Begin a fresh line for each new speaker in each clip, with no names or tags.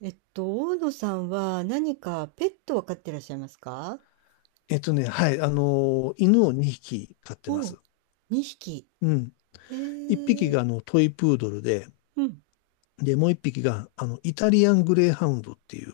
大野さんは何かペットを飼ってらっしゃいますか？
はい、犬を2匹飼ってま
おう、
す。
2匹。
うん。1
へ
匹
え。
がトイプードルで、
うん。
もう1匹がイタリアングレーハウンドっていう、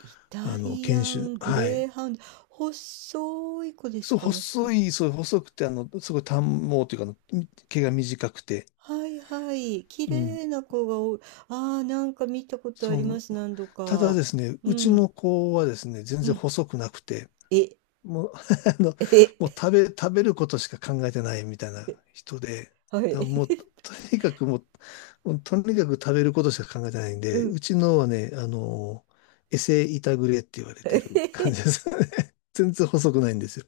イタリ
犬
ア
種。
ング
は
レ
い。
ーハウンド。細い子です
そう、
かもしか。
細い、そう、細くて、すごい短毛というか毛が短くて。
はいはい。綺
うん。
麗な子が多い。ああ、なんか見たことあ
そ
りま
の、
す。何度
ただ
か。
ですね、
う
うちの
ん。
子はですね、全
う
然
ん。
細くなくて、
え、
もう、あの、もう
え、
食べ、食べることしか考えてないみたいな人で、
はい。
だから もう、とにかくもう、もうとにかく食べることしか考えてないん
う
で、
ん。
うちのはね、エセイタグレって言われてる感 じですよね。全然細くないんですよ。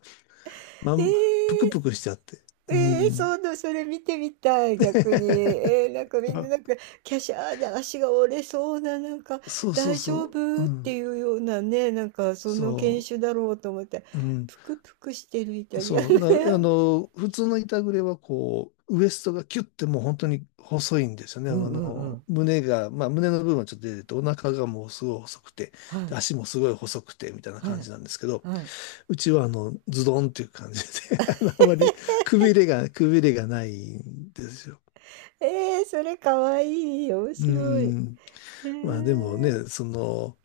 ま
え
ん、ぷく
ー
ぷくしちゃって。う
ええそう
ん。
な、それ見てみたい、逆に。えー、なんかみんな、
あ、
なんか、キャシャーで足が折れそうな、なんか、
そうそう
大丈
そう。う
夫って
ん。
いうようなね、なんか、その犬
そ
種だろうと思って、
う。うん。
ぷくぷくしてるイタリア
そう、な、あ
ン。
の、普通の板グレはこう、ウエストがキュッてもう本当に細いんですよ ね。
うんうんうん。
まあ胸の部分はちょっと出てて、お腹がもうすごい細くて、
は
で
い、
足もすごい細くて、みたいな
は
感じ
い、
なんですけど、
はい。
うちはズドンっていう感じで あんまりくびれがないんですよ。
えー、それかわいい。面
う
白い。へ
ん。
え
まあでも
ー。
ね、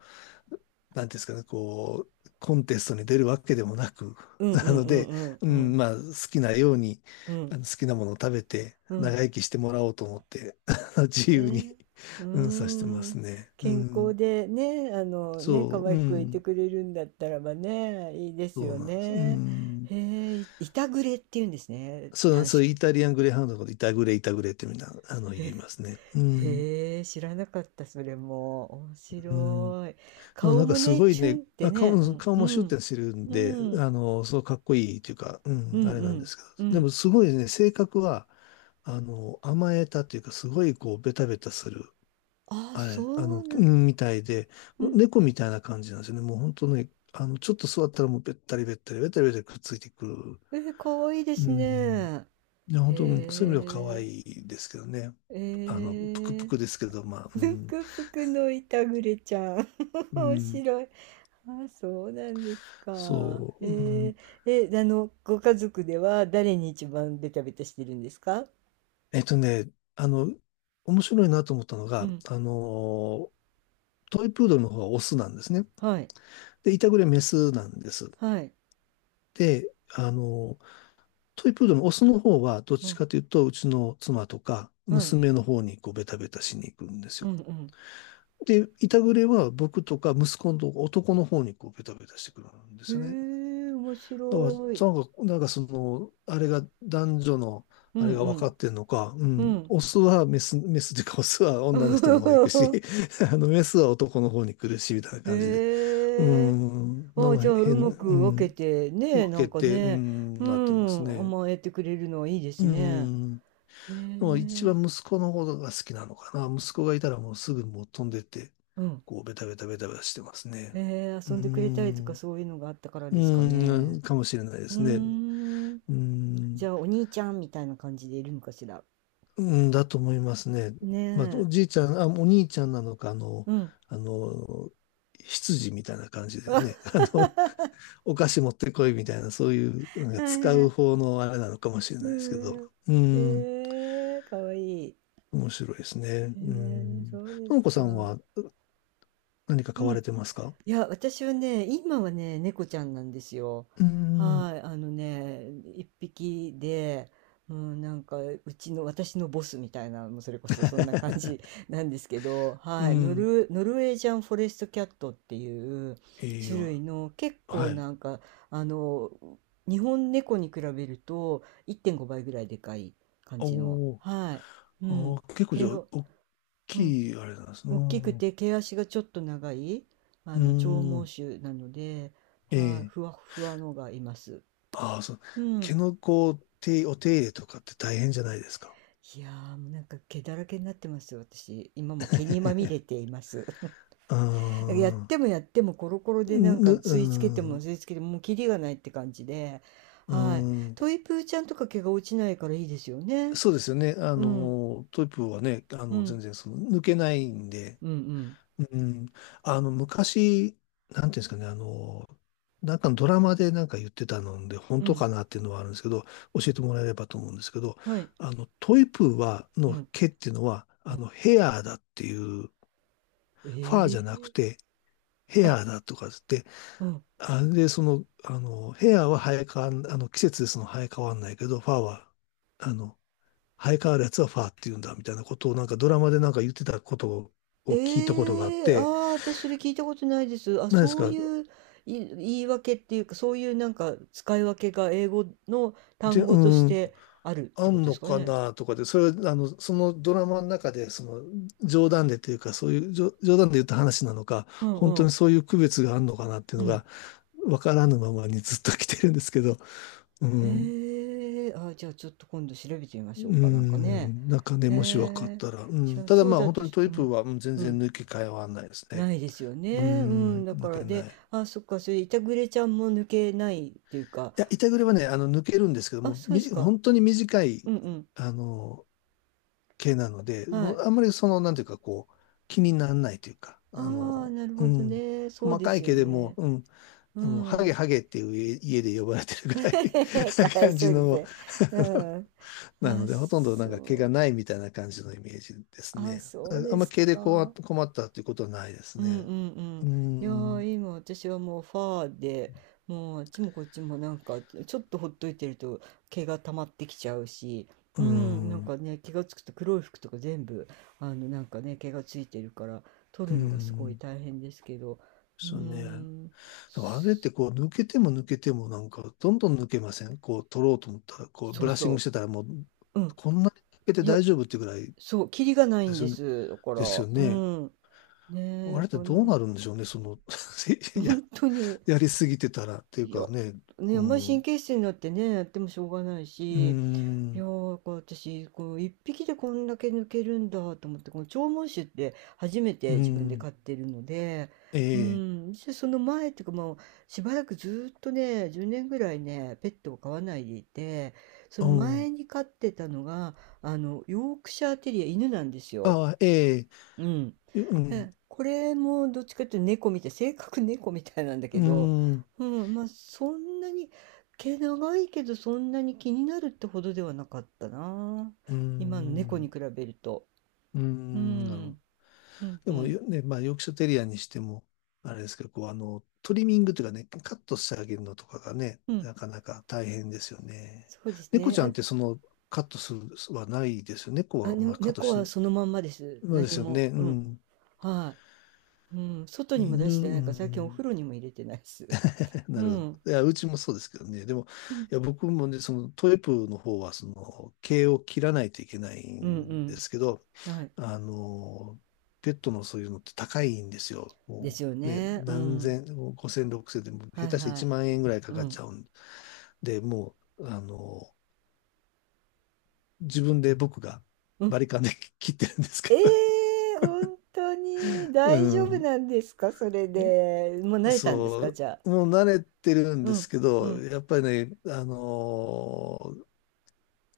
なんていうんですかね、コンテストに出るわけでもなく、
う んう
な
ん
の
う
で、
ん
う
うんう
ん、
ん。
まあ、好きなように、
うん
好きなものを食べて、
う
長
ん。
生きしてもらおうと思って、自由に、
ね、うー
うん、さしてま
ん、
すね。う
健康
ん、
でね、あのね、可
そう、う
愛くいて
ん、
くれるんだったらばね、いいで
そ
す
う
よ
なんです。う
ね。
ん、
へえ、いいたぐれっていうんですね、
そう、
短
そう、
縮。
イタリアングレーハウンドのこと、イタグレ、イタグレってみんな、言いますね。うん、
へえ、知らなかった、それも。面
うん。で
白い。
も
顔
なんか
も
す
ね、
ごい
チュンっ
ね、
て
あ、
ね、うん、
顔
う
もシュッ
ん、
てしてるんで、
うん、
そうかっこいいというか、う
う
ん、
ん、
あれ
う
なんで
ん、
すけど。
う
で
ん。
もすごいね、性格は、甘えたというか、すごいこう、ベタベタする、
あ、
あれ、
そう
う
な、
んみたいで、
うん。
猫みたいな感じなんですよね。もう本当ね、ちょっと座ったらもうべったりべったり、べったりべったりくっついてくる。
えー、かわいいで
う
すね。
ん。
へ
いや、本当、そういう意味では可
え、
愛いですけどね。
え
ぷくぷく
ー。
ですけど、まあ、う
ぬ
ん、
くぷくのいたぐれちゃん。
う
面
ん、
白い。あ、そうなんですか。
そ
え
う、うん。
ー、え、あの、ご家族では誰に一番ベタベタしてるんですか？
えっとね、あの、面白いなと思ったの
う
が、
ん。
トイプードルの方がオスなんですね。
はい。
で、イタグレメスなんです。
はい。
で、トイプードルのオスの方は、どっ
う
ち
ん。
かというと、うちの妻とか、
はい。
娘の方にこうベタベタしに行くんです
う
よ。
ん
で、イタグレは僕とか息子の男の方にこうベタベタしてくるんで
う
すよね。
ん。へえ、面
だか
白い。
ら、なんかその、あれが男女の、
う
あれが分か
ん
ってんのか、う
う
ん、
ん。
オスはメス、メスというか、オスは女の人の方行くし、
うん。
メスは男の方に来るし、みたいな感じで、う
へえ。
ん、な
あ、
んか
じゃあ、う
変、
ま
う
く分け
ん、
て、ね、
分
な
け
んか
て、う
ね、
ん、
う
なってます
ん、
ね。
甘えてくれるのはいいで
う
すね。
ん、で
へ
も一
え。
番息子の方が好きなのかな。息子がいたらもうすぐもう飛んでって、
うん。
こう、ベタベタベタベタしてます
へ
ね。
え、
う
遊んでくれたりとか
ん、
そういうのがあったからですか
う
ね。
ん、かもしれないで
う
すね。
ーん。
う
じ
ん
ゃあ、お兄ちゃんみたいな感じでいるのかしら。
うん、だと思いますね。
ね
まあ、
え。
お兄ちゃんなのか、
うん。
あの、羊みたいな感じ で
あ、
ね、お菓子持ってこいみたいな、そういう、なんか
はい
使
は
う
い。
方のあれなのかもしれ
う
ないですけど、
ん。
う
へ
ん、
え、かわいい。
面白いですね。
へ
う
え、
ん。
そうで
とも
す
こさん
か。
は何か
う
買
ん。
われてますか？
いや、私はね、今はね、猫ちゃんなんですよ。
うん。
はい、あのね、一匹で、うん、なんか、うちの、私のボスみたいな、もうそれこそそんな感じ なんですけど、
う
はい、
ん。
ノルウェージャンフォレストキャットっていう
いい
種
よ。
類の結構
は
な
い。
んか、あの、日本猫に比べると1.5倍ぐらいでかい感じの、
おー。
はい、う
あ
ん、
ー、結構じ
毛
ゃあ、
の、
大
うん、
きいあれなんですね。
大きく
う
て毛足がちょっと長い、あ
ん。
の長
うん、
毛種なので、はあ、
ええ、
ふわふわのがいます。
ああ、そう。
う
毛
ん。
のこう、お手入れとかって大変じゃないですか？
いやー、もうなんか毛だらけになってますよ。私今も毛にまみれて います。
あ
やっ
あ、
てもやってもコロコロでなんか
う
吸い付けても
ん、
吸い付けてももうキリがないって感じで、
う
はい、
ん、
トイプーちゃんとか毛が落ちないからいいですよね。
そうですよね。
うん
トイプーはね、
うん
全然その抜けないんで、
うんうん
うん、昔、なんていうんですかね、なんかのドラマでなんか言ってたので、本
う
当
ん、
かなっていうのはあるんですけど、教えてもらえればと思うんですけど、
はい、
トイプーは、
う
の
ん
毛っていうのは、
うん、
ヘアーだっていう、
え
ファーじゃ
え
なく
ー、
て、ヘ
あ、
アだとかつって、
うん、
あれで、その、あの、ヘアは生え変わん、あの、季節でその生え変わんないけど、ファーは、あの、生え変わるやつはファーって言うんだ、みたいなことをなんかドラマでなんか言ってたことを聞いたことがあっ
ええ、あ
て、
あ、私それ聞いたことないです。あ、
何です
そう
か、
いう、い、言い訳っていうか、そういうなんか使い分けが英語の
で、
単
う
語とし
ーん、
てあるっ
あ
てこと
ん
で
の
すか
か
ね。
なとかで、それそのドラマの中で、その、冗談でというか、そういう、冗談で言った話なのか、
うん
本
う
当に
ん。
そういう区別があるのかなっていう
う
の
ん。
が、わからぬままにずっと来てるんですけど、うん。
へえ、あ、じゃあちょっと今度調べてみま
う
しょうか。なんかね。
ん、なんかね、
へ
もし分かっ
え、
たら。う
じゃ
ん、
あ
ただ
そう
まあ、
だ
本
と
当に
し、
ト
う
イプー
ん、
は、全
う
然
ん。
抜け替えはないですね。
ないですよ
う
ね。うん。
ん、
だか
抜け
ら、で、
ない。
あ、そっか、それ、いたぐれちゃんも抜けないっていうか、
いや、板栗はね、抜けるんですけど
あ、
も、
そうですか。
本当に短
う
い、
んうん。
あの、毛なので、
は
も
い。
うあんまりその、なんていうか、こう、気にならないというか、
ああ、なる
う
ほど
ん、
ね。そう
細
で
か
す
い
よ
毛でも、
ね。
うん、
う
ハゲ
ん。
ハゲっていう家で呼ばれてるぐらい な
かわい
感
そ
じ
う
の
です。うん。
な
あ、
ので、ほとんどなんか毛が
そ
ないみたいな感じのイメージです
う。あ、
ね。
そう
ああ
で
んま
す
毛で困っ
か。
た困ったっていうことはないです
うん
ね。
うんう
うー
ん。いや
ん、う
ー、今私はもうファーで、もうあっちもこっちもなんか、ちょっとほっといてると毛が溜まってきちゃうし、
ー
うん、なん
ん、う
かね、気がつくと黒い服とか全部、あの、なんかね、毛がついてるから、取
ー
るのがすごい
ん。
大変ですけど、うー
そうね。
ん、
でもあれってこう抜けても抜けてもなんかどんどん抜けません、こう取ろうと思ったら、こう
そ
ブ
う
ラッシングし
そ
てたらもう
う。うん、
こんなに抜けて
いや、
大丈夫っていうぐらい
そう、キリがない
で
ん
す
で
よね。
す。だから、
ですよ
う
ね。
ん。ねえ、
あ
だ
れっ
か
て
ら
どう
な、
な るんでしょうね。その や、
本当に、
やりすぎてたらっていう
いや、
かね。
ね、
う
あんまり
ん、
神
う
経質になってね、やってもしょうがない
ー
し、いや
ん、
ー、だから私、こう、一匹でこんだけ抜けるんだと思って、この長毛酒って初め
う
て
ー
自分で
ん、
飼ってるので、う
ええ、
ん、でその前っていうかもう、しばらくずーっとね、10年ぐらいね、ペットを飼わないでいて、そ
う
の
ん。
前に飼ってたのが、あの、ヨークシャーテリア、犬なんですよ。
ああ、ええ、
うん。
うん、
え、これもどっちかっていうと猫みたい、性格猫みたいなんだ
う
けど、
ん、
うん、まあそんなに、毛長いけどそんなに気になるってほどではなかったな。
う
今の猫に
ん、
比べると。
う
う
ん、なるほど。
ん、うん、
で
う
も
ん、
よ、ね、まあ、ヨークシャテリアにしても、あれですけど、こう、トリミングというかね、カットしてあげるのとかがね、
うん。
なかなか大変ですよね。
そうです
猫ち
ね。
ゃんってその、カットするはないですよね。猫
あ、あ、
は、ま
ね、
あ、カット
猫
し、
はそのまんまです。
まあで
何
すよ
も。
ね。う
うん。
ん。
はい。うん。外にも
犬、
出して
う
ないから、最近お
ん。
風呂にも入れてないです。
な
う
るほど。
ん。
いや、うちもそうですけどね。でも、
うん、
いや、僕もね、そのトイプーの方は、その、毛を切らないといけない
う
んで
ん、
すけど、
うん。はい。
あの、ペットのそういうのって高いんですよ。
で
も
すよ
うね、
ね。う
何
ん。
千、も5千、6千で、も下
はい
手したら
は
1
い。
万円ぐらいか
う
かっ
ん。
ちゃうんで、もう、自分で僕が
う
バ
ん。
リカンで 切ってるんですけ
え
ど、
え、本当に
う
大丈夫
ん、
なんですか？それで。もう慣れたんですか？
そ
じゃ
う、
あ。
もう慣れてるん
う
で
ん、
すけ
う
ど、
ん、
やっぱりね、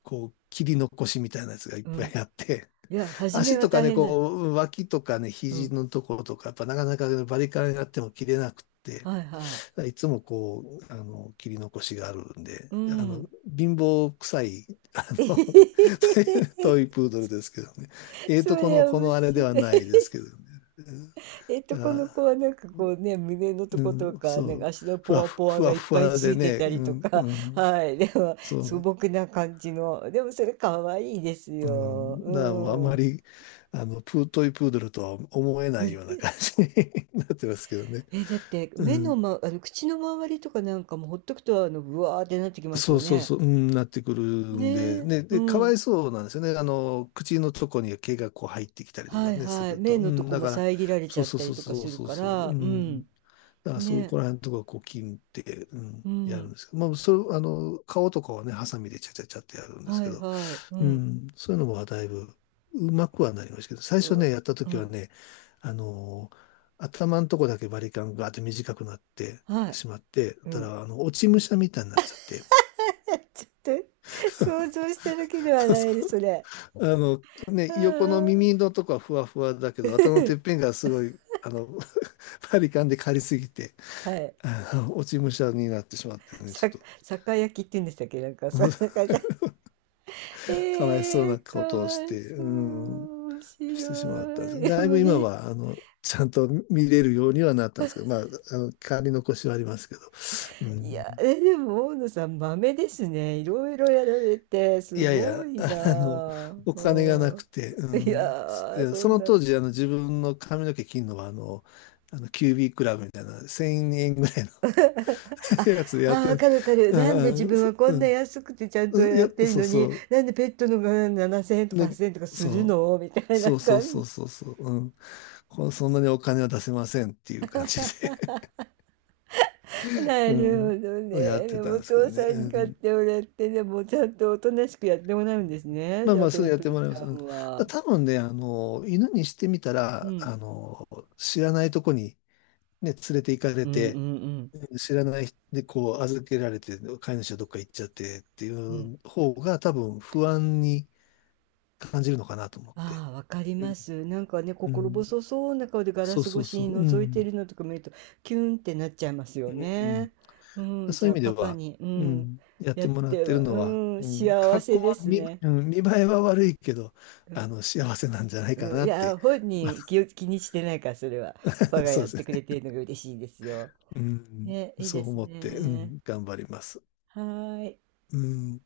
こう、切り残しみたいなやつがいっ
う
ぱ
ん。
いあって、
い や、初め
足
は
とか
大
ね、
変だよ。
こう、脇とかね、
う
肘
ん。
のところとか、やっぱなかなかねバリカンやっても切れなくて、
はいはい。
いつもこう、切り残しがあるんで、
うん、
貧乏臭い、あ
え
の、
へん。
トイプードルですけどね。
そ
こ
れ
の、こ
面
のあれで
白
は
い。
ないですけどね。うん。だか
この
ら、
子はなんかこうね、胸のと
う
こと
ん、
か、
そ
なんか
う、
足の
ふ
ポ
わ
ワ
ふ、
ポワ
ふ
が
わ
いっ
ふ
ぱい
わ
つ
で
いて
ね、
た
う
りと
ん、
か、
うん、
はい、でも
そ
素
う。
朴な感じの、でもそれ可愛いです
う
よ。
ん、だ
う
からもうあんま
ん。
り、トイプードルとは思えないような感じに なってますけどね。
え、だって
う
目の、
ん。
ま、あの口の周りとかなんかもほっとくとあのブワーってなってきます
そ
よ
うそう
ね。
そう、うん、なってくるん
ね
で、
え、
ね、
う
で、かわい
ん。
そうなんですよね。口のとこに毛がこう入ってきたりと
は
か
い
ね、す
はい。
る
目
と。う
のと
ん、
こ
だ
も
から、
遮られち
そ
ゃ
う
っ
そう
たり
そう
とか
そう
する
そう
か
そう、う
ら、う
ん。
ん。
だから、
ね
そこ
え、
ら辺のとこはこう切って、う
う
ん、やるん
ん。
ですけど、まあ、それ、顔とかはね、ハサミでちゃちゃちゃってやるんです
は
け
い
ど、
はい。う
う
ん。
ん、そういうのはだいぶうまくはなりましたけど、最
う
初
わ、
ね、やった
う
時は
ん。
ね、あのー頭のとこだけバリカンがあって短くなって
はい。
しまって、
う
た
ん。
ら、あの、落ち武者みたいになっちゃって、
ちょっと想像しただけで は
そう
な
そ
いです、
う
それ。
あの、
あ
ね、横の
ー、
耳のとこはふわふわだけど、頭のてっぺんがすごい、バリカンで刈りすぎて、
はい。
落ち武者になってしまってね、ちょ
さ、
っと、
酒焼きって言うんでしたっけ、なんか、そんな 感じ。え
かわいそうな
ー、か
ことをし
わい
て、
そ
うん、
う。面
してしまったんです
白
け
い。
ど、
で
だい
も
ぶ今
み、
は、ちゃんと見れるようにはなったんですけど、まあ、代り残しはありますけど、う
い
ん、
や、え、でも、大野さん、豆ですね。いろいろやられて、
い
す
やい
ご
や、
い
あの、
なあ。
お金がなく
う
て、う
ん。い
ん、
やー、
で
そ
そ
ん
の
な。
当時、自分の髪の毛切るのは、QB クラブみたいな、1000円ぐらい
あ、
の やつで
あ
やっ
ー、
て
わ
る、
かるわかる。
う
なんで
ん
自
うん
分
そ
はこ
う
んな
ん
安くてちゃん
う
と
んい
や
や、
ってる
そう
の
そ
に、
う、
なんでペットのが7000円とか
ね、
8000円とかする
そう。
のみたいな
そうそう
感
そう
じ。
そうそう、うん。そんなにお金は出せませんっていう感じで
な
う
るほど
ん、やっ
ね。
て
でも、
たん
お
ですけど
父
ね。
さ
う
んに買っ
ん、
てもらって、でも、ちゃんとおとなしくやってもらうんですね。
まあ
じゃ
ま
あ、
あ、
ト
すぐ
リ
やっ
プ
て
ル
もらい
ち
ま
ゃ
す。うん、
んは。
多分ね、犬にしてみた
う
ら、
ん。
知らないとこにね、連れて行かれ
うんう
て、
んうん。
知らない人でこう預けられて、飼い主はどっか行っちゃってってい
うん、
う方が多分不安に感じるのかなと思って。
ああ、わかり
う
ま
ん
す。なんかね、
う
心
ん、
細そうな顔でガラ
そう
ス
そ
越
う
し
そ
に
う。う
覗いてい
ん。
るのとか見ると、キュンってなっちゃいますよ
うん、
ね。うん、
そ
じ
うい
ゃ
う意
あ
味で
パパ
は、
に、う
う
ん、
ん、やっ
や
て
っ
もらっ
て
てる
は、
の
う
は、
ん、
うん、
幸
格好
せで
は
すね。
うん、見栄えは悪いけど、
うん、
幸せなんじゃないか
うん、
な
い
って、
や、本人気 を、気にしてないから、それは。パパが
そう
やっ
です
て
ね。
くれてるのが嬉しいですよ。
うん、
ね、いい
そ
で
う
す
思って、う
ね。
ん、頑張ります。
はーい。
うん。